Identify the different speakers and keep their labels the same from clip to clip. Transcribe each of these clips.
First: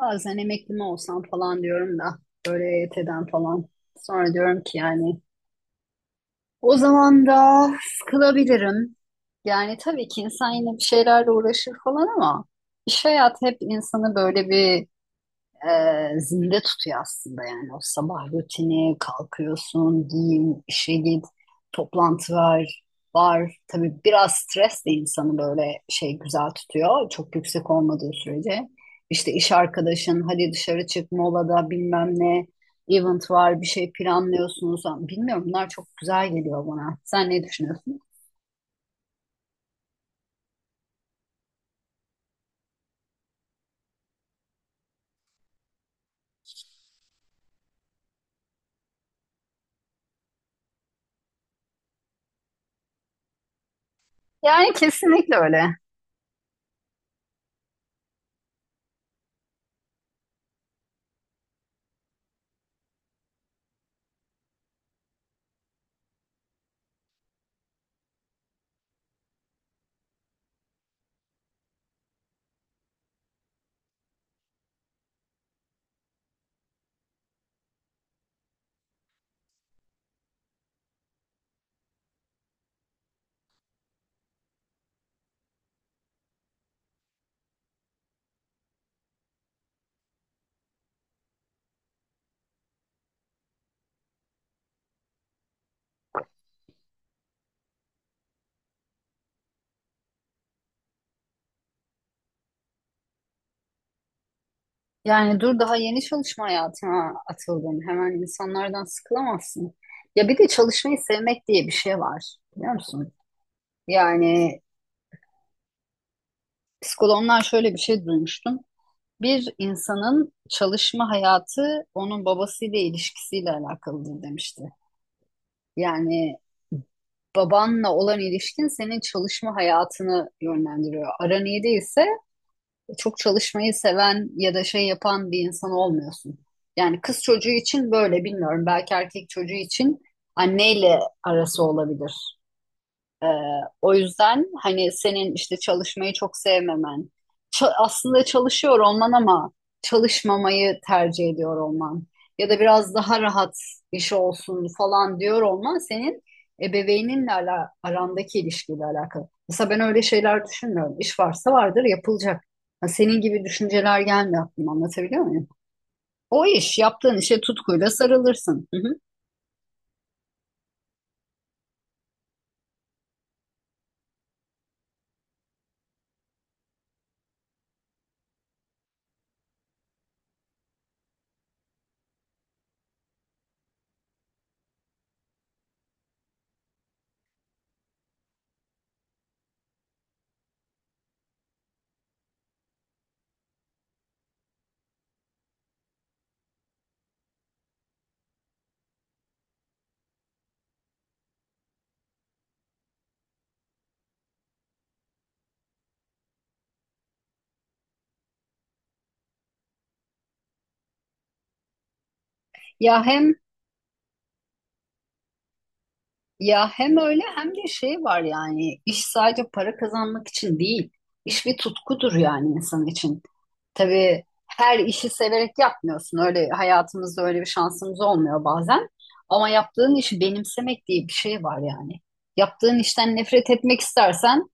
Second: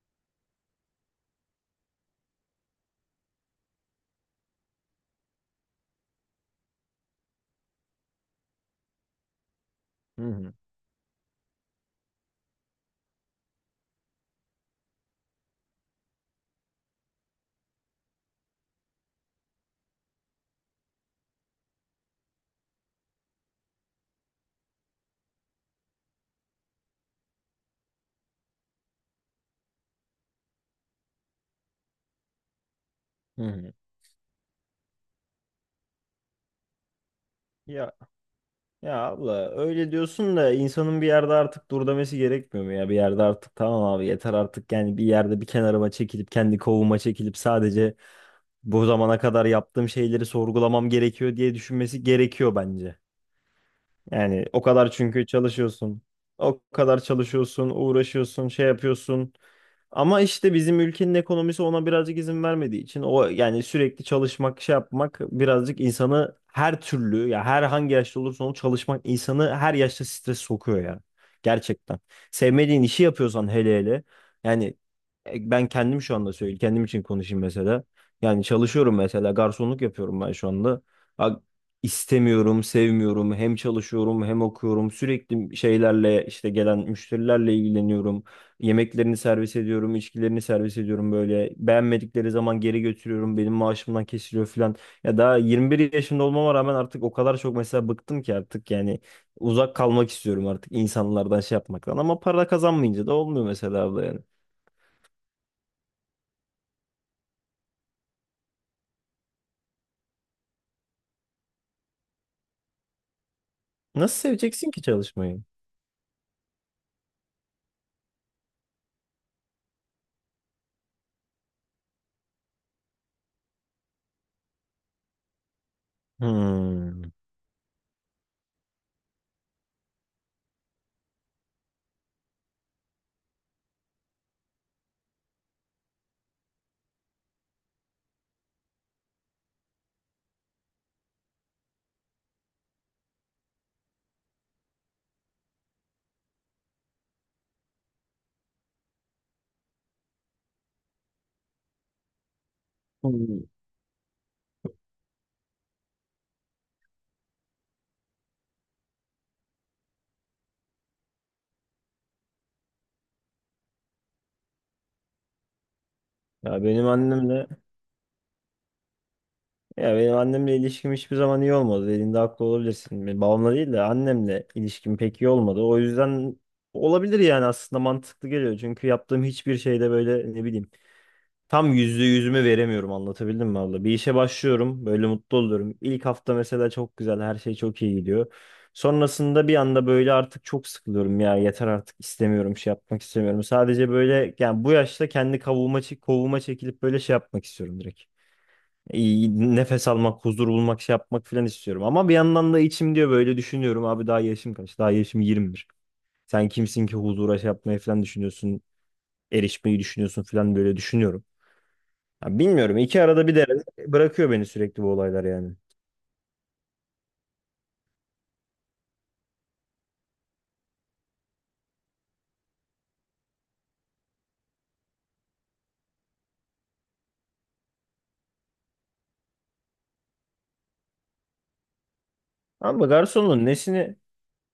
Speaker 1: Bazen emekli mi olsam falan diyorum da böyle EYT'den falan. Sonra diyorum ki yani o zaman da sıkılabilirim. Yani tabii ki
Speaker 2: Hı
Speaker 1: insan
Speaker 2: hı.
Speaker 1: yine bir şeylerle uğraşır falan ama iş hayatı hep insanı böyle bir e, zinde tutuyor aslında yani o sabah rutini kalkıyorsun giyin işe git toplantı var tabii biraz stres de insanı böyle şey güzel tutuyor çok yüksek olmadığı sürece işte iş arkadaşın hadi dışarı çık molada bilmem ne event
Speaker 2: Hı
Speaker 1: var bir
Speaker 2: hı.
Speaker 1: şey planlıyorsunuz bilmiyorum bunlar çok güzel geliyor bana sen ne
Speaker 2: Ya
Speaker 1: düşünüyorsun?
Speaker 2: ya abla öyle diyorsun da insanın bir yerde artık dur demesi gerekmiyor mu ya? Bir yerde artık tamam abi yeter artık yani bir yerde bir kenarıma çekilip kendi kovuma çekilip sadece bu zamana kadar yaptığım şeyleri sorgulamam gerekiyor diye düşünmesi gerekiyor bence. Yani o
Speaker 1: Yani
Speaker 2: kadar çünkü
Speaker 1: kesinlikle öyle.
Speaker 2: çalışıyorsun. O kadar çalışıyorsun, uğraşıyorsun, şey yapıyorsun. Ama işte bizim ülkenin ekonomisi ona birazcık izin vermediği için o yani sürekli çalışmak şey yapmak birazcık insanı her türlü ya her hangi yaşta olursa olsun çalışmak insanı her yaşta stres sokuyor ya. Gerçekten. Sevmediğin işi yapıyorsan hele hele yani ben kendim şu anda söyleyeyim kendim için konuşayım mesela. Yani çalışıyorum mesela garsonluk yapıyorum ben şu anda. Ha, istemiyorum, sevmiyorum. Hem çalışıyorum hem okuyorum. Sürekli şeylerle işte gelen müşterilerle ilgileniyorum. Yemeklerini servis ediyorum, içkilerini servis ediyorum böyle. Beğenmedikleri zaman geri götürüyorum. Benim maaşımdan kesiliyor falan. Ya daha 21 yaşında olmama rağmen artık o kadar çok mesela bıktım ki artık yani uzak kalmak istiyorum artık insanlardan şey yapmaktan. Ama para kazanmayınca da olmuyor mesela abla yani.
Speaker 1: Yani dur daha yeni çalışma hayatına atıldın. Hemen insanlardan sıkılamazsın. Ya bir de çalışmayı sevmek diye bir şey var. Biliyor musun?
Speaker 2: Nasıl
Speaker 1: Yani
Speaker 2: seveceksin ki çalışmayı?
Speaker 1: psikologlar şöyle bir şey duymuştum. Bir insanın çalışma hayatı onun babasıyla ilişkisiyle alakalıdır demişti. Yani
Speaker 2: Hmm.
Speaker 1: babanla olan ilişkin senin çalışma hayatını yönlendiriyor. Aran iyi değilse çok çalışmayı seven ya da şey yapan bir insan olmuyorsun. Yani kız çocuğu için böyle bilmiyorum. Belki erkek çocuğu için anneyle arası olabilir. Ee, o yüzden hani senin işte çalışmayı çok sevmemen, aslında çalışıyor olman ama çalışmamayı tercih ediyor olman ya da biraz daha
Speaker 2: Hmm.
Speaker 1: rahat iş olsun falan diyor olman senin ebeveyninle arandaki ilişkiyle alakalı. Mesela ben öyle şeyler düşünmüyorum. İş varsa vardır yapılacak. Ha, senin gibi düşünceler gelmiyor aklıma, anlatabiliyor muyum? O
Speaker 2: Ya
Speaker 1: iş,
Speaker 2: benim
Speaker 1: yaptığın işe
Speaker 2: annemle
Speaker 1: tutkuyla sarılırsın. Hı hı.
Speaker 2: Ya benim annemle ilişkim hiçbir zaman iyi olmadı. Dediğinde haklı olabilirsin. Benim babamla değil de annemle ilişkim pek iyi olmadı. O yüzden olabilir yani aslında mantıklı geliyor. Çünkü yaptığım hiçbir şeyde böyle ne bileyim tam yüzde yüzümü veremiyorum anlatabildim mi abla? Bir işe başlıyorum böyle mutlu oluyorum. İlk hafta mesela çok güzel her şey çok iyi gidiyor. Sonrasında bir anda böyle artık çok sıkılıyorum ya yeter artık istemiyorum şey yapmak istemiyorum. Sadece böyle yani bu yaşta kendi kavuğuma, kovuğuma çekilip böyle şey yapmak istiyorum direkt iyi nefes almak, huzur bulmak, şey yapmak falan istiyorum. Ama bir yandan da içim diyor böyle düşünüyorum. Abi daha yaşım kaç? Daha yaşım 21. Sen kimsin ki huzura şey yapmayı falan düşünüyorsun, erişmeyi düşünüyorsun falan böyle düşünüyorum. Ya bilmiyorum. İki
Speaker 1: Ya
Speaker 2: arada
Speaker 1: hem
Speaker 2: bir derede bırakıyor beni sürekli bu olaylar yani.
Speaker 1: Ya hem öyle hem de şey var, yani iş sadece para kazanmak için değil. İş bir tutkudur yani insan için. Tabii her işi severek yapmıyorsun. Öyle hayatımızda öyle bir şansımız olmuyor bazen. Ama yaptığın işi benimsemek diye bir şey var yani. Yaptığın
Speaker 2: Ama
Speaker 1: işten
Speaker 2: garsonun
Speaker 1: nefret etmek
Speaker 2: nesini
Speaker 1: istersen.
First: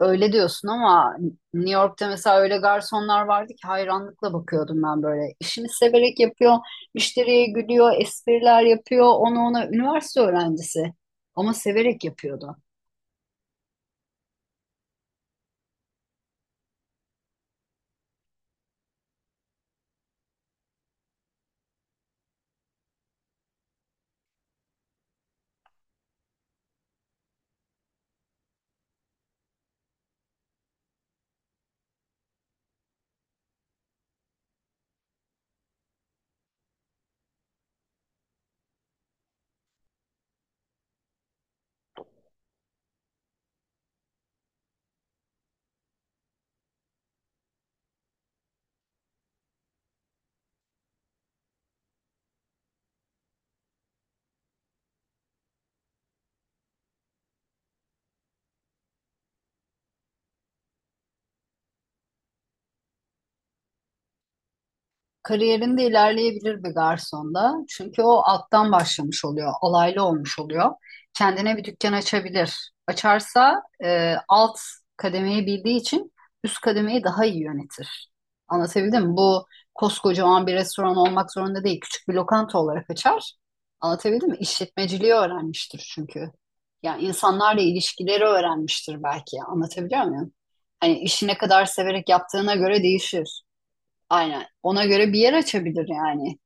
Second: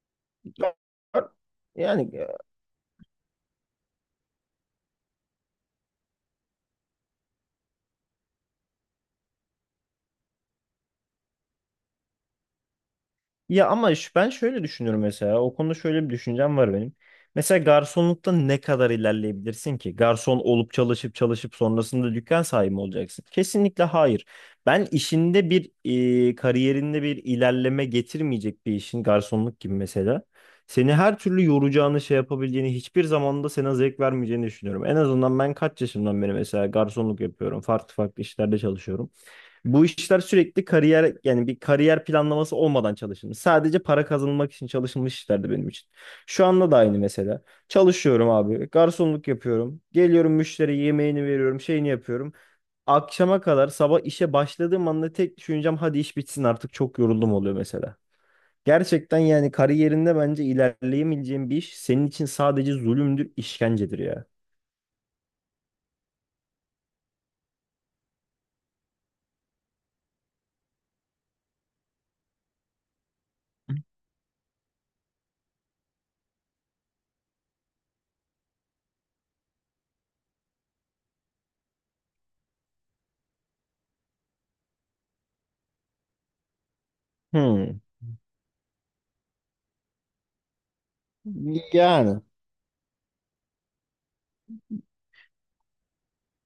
Speaker 1: Öyle diyorsun ama New York'ta
Speaker 2: yani.
Speaker 1: mesela öyle garsonlar vardı ki hayranlıkla bakıyordum ben böyle. İşini severek yapıyor, müşteriye gülüyor, espriler yapıyor. Onu, ona üniversite öğrencisi ama severek yapıyordu.
Speaker 2: Ben şöyle düşünüyorum mesela. O konuda şöyle bir düşüncem var benim. Mesela garsonlukta ne kadar ilerleyebilirsin ki? Garson olup çalışıp çalışıp sonrasında dükkan sahibi mi olacaksın? Kesinlikle hayır. Ben işinde bir kariyerinde bir ilerleme getirmeyecek bir işin garsonluk gibi mesela. Seni her türlü yoracağını şey yapabileceğini hiçbir zamanda sana zevk vermeyeceğini düşünüyorum. En azından ben kaç yaşımdan beri mesela garsonluk yapıyorum. Farklı farklı işlerde çalışıyorum. Bu işler sürekli kariyer yani bir kariyer planlaması olmadan çalışılmış. Sadece para kazanılmak için çalışılmış işlerdi benim için. Şu anda da aynı mesela. Çalışıyorum abi. Garsonluk yapıyorum. Geliyorum müşteriye yemeğini veriyorum. Şeyini yapıyorum. Akşama kadar sabah işe başladığım anda tek düşüncem hadi iş bitsin artık çok yoruldum oluyor mesela. Gerçekten yani kariyerinde bence ilerleyemeyeceğin bir iş senin için sadece zulümdür, işkencedir ya.
Speaker 1: Kariyerinde ilerleyebilir bir garsonda. Çünkü o alttan başlamış oluyor, alaylı olmuş oluyor. Kendine bir dükkan açabilir. Açarsa alt kademeyi bildiği için üst kademeyi daha iyi yönetir. Anlatabildim mi? Bu koskocaman bir restoran olmak zorunda değil. Küçük bir lokanta olarak açar. Anlatabildim mi? İşletmeciliği öğrenmiştir çünkü. Yani insanlarla
Speaker 2: Hmm.
Speaker 1: ilişkileri öğrenmiştir belki. Anlatabiliyor muyum? Hani işi ne kadar severek
Speaker 2: Yani.
Speaker 1: yaptığına göre değişir. Aynen. Ona göre bir yer açabilir yani.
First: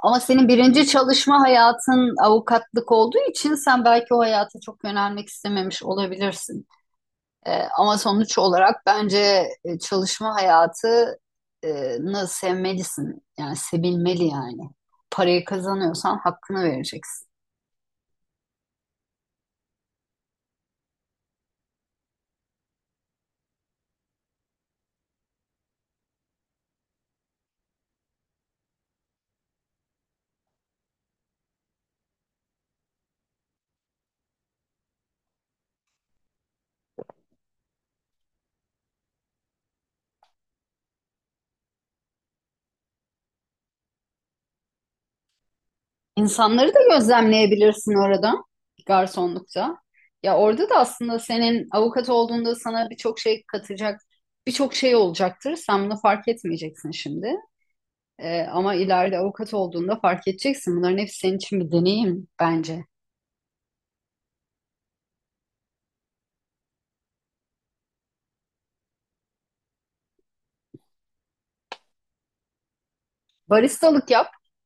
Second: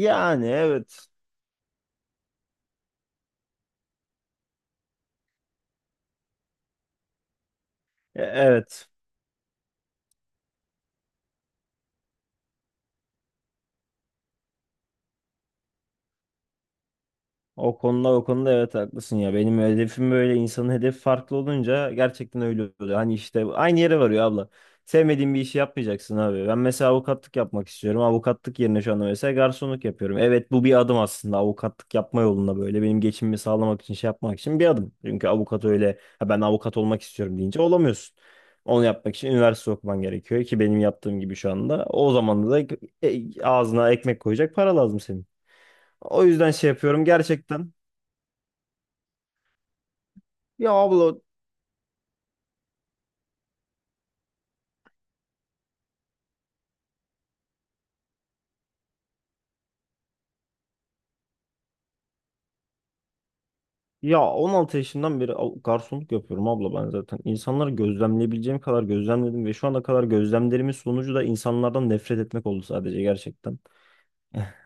Speaker 1: Ama senin birinci
Speaker 2: evet.
Speaker 1: çalışma hayatın avukatlık olduğu için sen belki o hayata çok yönelmek istememiş olabilirsin. Ama sonuç olarak
Speaker 2: Evet.
Speaker 1: bence çalışma hayatını sevmelisin. Yani sevilmeli yani. Parayı kazanıyorsan hakkını vereceksin.
Speaker 2: O konuda o konuda evet haklısın ya. Benim hedefim böyle insanın hedefi farklı olunca gerçekten öyle oluyor. Hani işte aynı yere varıyor abla. Sevmediğin bir işi yapmayacaksın abi. Ben mesela avukatlık yapmak istiyorum. Avukatlık yerine şu anda mesela garsonluk yapıyorum. Evet bu bir adım aslında avukatlık yapma yolunda böyle benim geçimimi sağlamak için şey yapmak için bir adım. Çünkü avukat öyle ha ben avukat olmak istiyorum deyince olamıyorsun. Onu yapmak için üniversite okuman gerekiyor ki benim yaptığım gibi şu anda. O zaman da ağzına ekmek koyacak para lazım senin. O yüzden şey
Speaker 1: İnsanları da
Speaker 2: yapıyorum gerçekten.
Speaker 1: gözlemleyebilirsin orada, garsonlukta. Ya orada
Speaker 2: Ya
Speaker 1: da
Speaker 2: abla
Speaker 1: aslında senin avukat olduğunda sana birçok şey katacak, birçok şey olacaktır. Sen bunu fark etmeyeceksin şimdi. Ama ileride avukat olduğunda fark edeceksin. Bunların hepsi senin için bir deneyim bence.
Speaker 2: ya 16 yaşından beri garsonluk yapıyorum abla ben zaten. İnsanları gözlemleyebileceğim kadar gözlemledim ve şu ana kadar gözlemlerimin sonucu da insanlardan nefret etmek oldu sadece gerçekten.
Speaker 1: Baristalık yap.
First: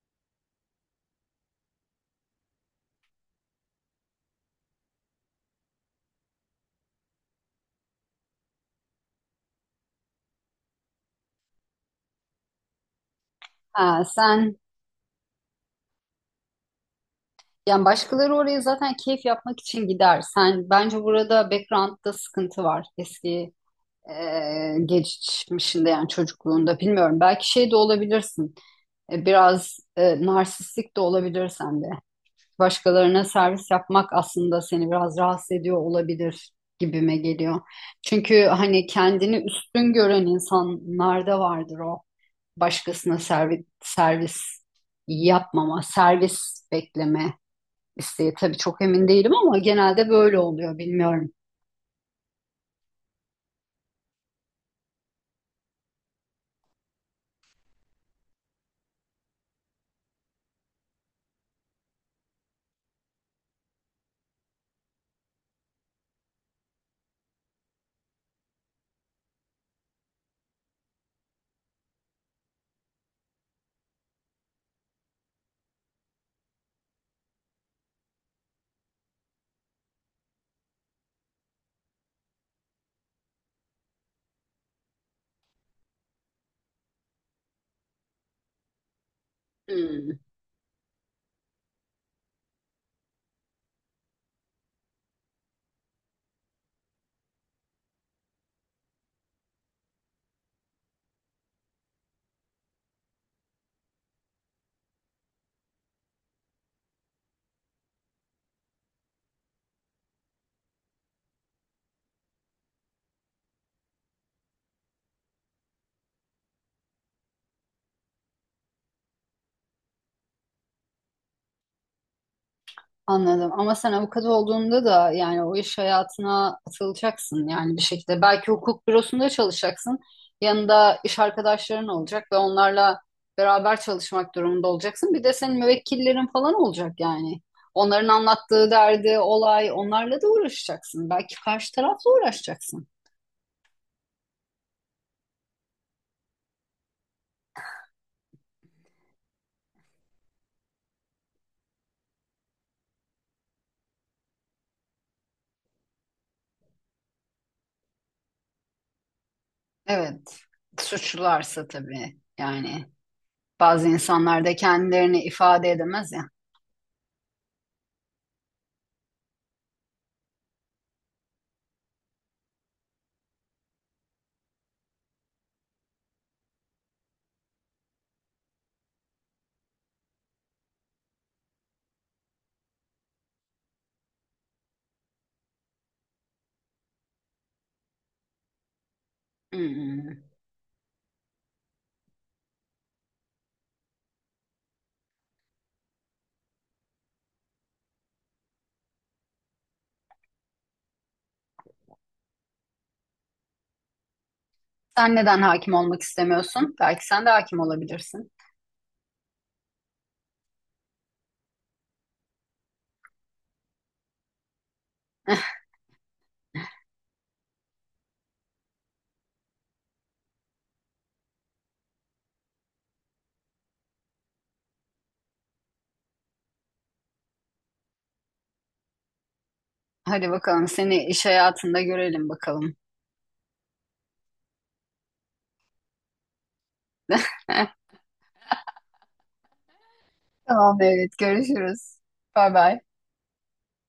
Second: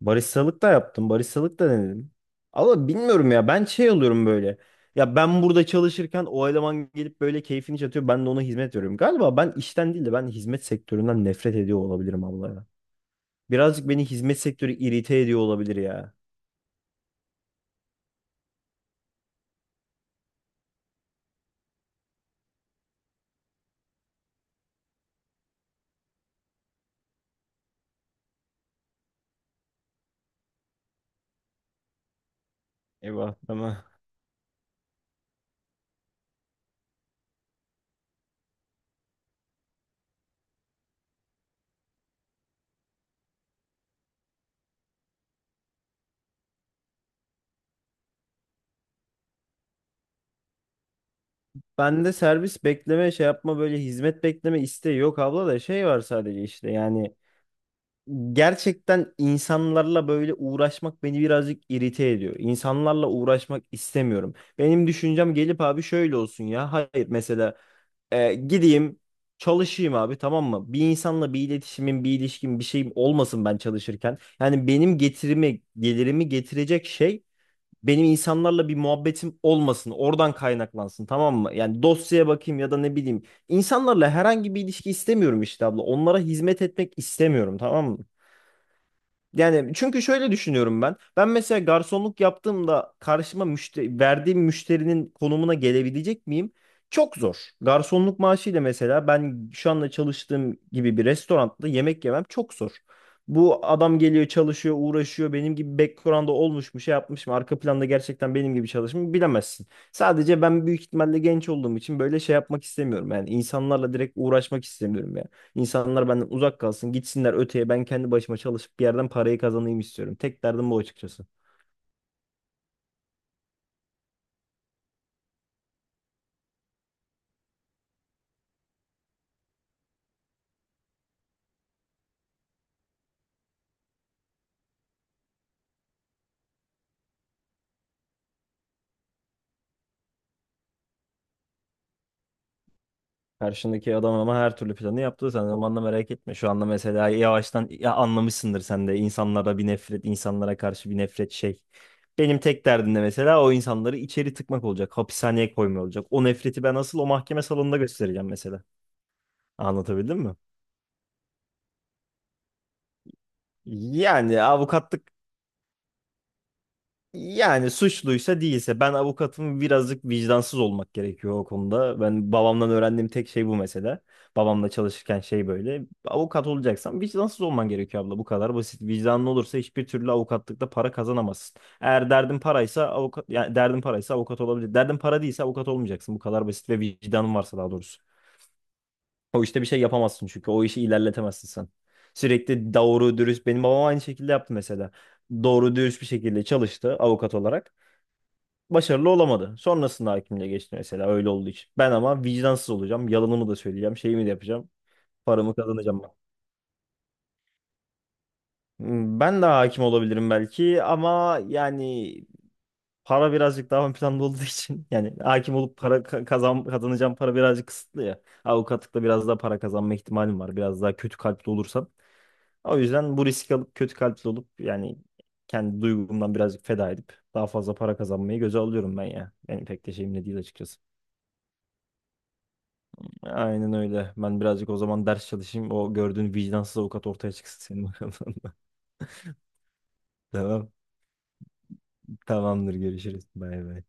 Speaker 2: Baristalık da yaptım, baristalık da denedim. Ama bilmiyorum ya ben şey oluyorum böyle. Ya ben burada çalışırken o eleman gelip böyle keyfini çatıyor ben de ona hizmet veriyorum. Galiba ben işten değil de ben hizmet sektöründen nefret ediyor olabilirim abla ya.
Speaker 1: Ha,
Speaker 2: Birazcık beni hizmet
Speaker 1: sen,
Speaker 2: sektörü irite ediyor olabilir ya.
Speaker 1: yani başkaları oraya zaten keyif yapmak için gider. Sen bence burada background'da sıkıntı var. Eski geçmişinde yani çocukluğunda bilmiyorum. Belki şey de olabilirsin. Biraz narsistik de olabilir sende. Başkalarına
Speaker 2: Eyvah
Speaker 1: servis
Speaker 2: tamam.
Speaker 1: yapmak aslında seni biraz rahatsız ediyor olabilir gibime geliyor. Çünkü hani kendini üstün gören insanlarda vardır o. Başkasına servis, yapmama, servis bekleme isteği. Tabii çok emin değilim ama genelde böyle oluyor, bilmiyorum.
Speaker 2: Bende servis bekleme şey yapma böyle hizmet bekleme isteği yok abla da şey var sadece işte yani gerçekten insanlarla böyle uğraşmak beni birazcık irite ediyor. İnsanlarla uğraşmak istemiyorum. Benim düşüncem gelip abi şöyle olsun ya hayır mesela gideyim çalışayım abi tamam mı? Bir insanla bir iletişimim bir ilişkim bir şeyim olmasın ben çalışırken. Yani benim getirimi gelirimi getirecek şey benim insanlarla bir muhabbetim olmasın. Oradan kaynaklansın tamam mı? Yani dosyaya bakayım ya da ne bileyim. İnsanlarla herhangi bir ilişki istemiyorum işte abla. Onlara hizmet etmek istemiyorum tamam mı? Yani çünkü
Speaker 1: Hmm.
Speaker 2: şöyle düşünüyorum ben. Ben mesela garsonluk yaptığımda karşıma verdiğim müşterinin konumuna gelebilecek miyim? Çok zor. Garsonluk maaşıyla mesela ben şu anda çalıştığım gibi bir restoranda yemek yemem çok zor. Bu adam geliyor çalışıyor uğraşıyor benim gibi background'da olmuş mu şey yapmış mı arka planda gerçekten benim gibi çalışmış mı bilemezsin. Sadece ben büyük ihtimalle genç olduğum için böyle şey yapmak istemiyorum yani insanlarla direkt uğraşmak istemiyorum. İnsanlar benden uzak kalsın, gitsinler öteye. Ben kendi başıma çalışıp bir yerden parayı kazanayım istiyorum. Tek derdim bu açıkçası.
Speaker 1: Anladım. Ama sen avukat olduğunda da yani o iş hayatına atılacaksın yani bir şekilde. Belki hukuk bürosunda çalışacaksın. Yanında iş arkadaşların olacak ve onlarla beraber çalışmak durumunda olacaksın. Bir de senin müvekkillerin falan olacak yani. Onların anlattığı derdi, olay, onlarla da uğraşacaksın. Belki karşı tarafla uğraşacaksın.
Speaker 2: Karşındaki adam ama her türlü planı yaptı. Sen zamanla merak etme. Şu anda mesela yavaştan ya anlamışsındır sen de insanlara bir nefret, insanlara karşı bir nefret şey. Benim tek derdim de mesela o insanları içeri tıkmak olacak. Hapishaneye koymuyor olacak. O nefreti ben asıl o mahkeme salonunda göstereceğim mesela. Anlatabildim mi?
Speaker 1: Evet. Suçlularsa tabii yani, bazı
Speaker 2: Yani
Speaker 1: insanlar da
Speaker 2: avukatlık
Speaker 1: kendilerini ifade edemez ya.
Speaker 2: Yani suçluysa değilse ben avukatım birazcık vicdansız olmak gerekiyor o konuda. Ben babamdan öğrendiğim tek şey bu mesela. Babamla çalışırken şey böyle. Avukat olacaksan vicdansız olman gerekiyor abla bu kadar basit. Vicdanlı olursa hiçbir türlü avukatlıkta para kazanamazsın. Eğer derdin paraysa avukat yani derdin paraysa avukat olabilir. Derdin para değilse avukat olmayacaksın. Bu kadar basit ve vicdanın varsa daha doğrusu. O işte bir şey
Speaker 1: Hmm.
Speaker 2: yapamazsın çünkü o işi ilerletemezsin sen. Sürekli doğru dürüst benim babam aynı şekilde yaptı mesela. Doğru dürüst bir şekilde çalıştı avukat olarak. Başarılı olamadı. Sonrasında hakimliğe geçti mesela öyle olduğu için. Ben ama vicdansız olacağım. Yalanımı da söyleyeceğim. Şeyimi de yapacağım.
Speaker 1: Sen neden
Speaker 2: Paramı
Speaker 1: hakim olmak
Speaker 2: kazanacağım ben.
Speaker 1: istemiyorsun? Belki sen de hakim olabilirsin.
Speaker 2: Hmm, ben de hakim olabilirim belki ama yani para birazcık daha ön planda olduğu için yani hakim olup para kazanacağım para birazcık kısıtlı ya. Avukatlıkta biraz daha para kazanma ihtimalim var. Biraz daha kötü kalpli olursam. O yüzden bu riski alıp kötü kalpli olup yani kendi duygumdan birazcık feda edip daha fazla para kazanmayı göze alıyorum ben ya. Benim pek de şeyim de
Speaker 1: Hadi
Speaker 2: değil
Speaker 1: bakalım,
Speaker 2: açıkçası.
Speaker 1: seni iş hayatında görelim bakalım.
Speaker 2: Aynen öyle. Ben birazcık o zaman ders çalışayım. O gördüğün vicdansız avukat ortaya çıksın senin bakalım. Tamam.
Speaker 1: Tamam, evet, görüşürüz. Bay
Speaker 2: Tamamdır.
Speaker 1: bay.
Speaker 2: Görüşürüz. Bay bay.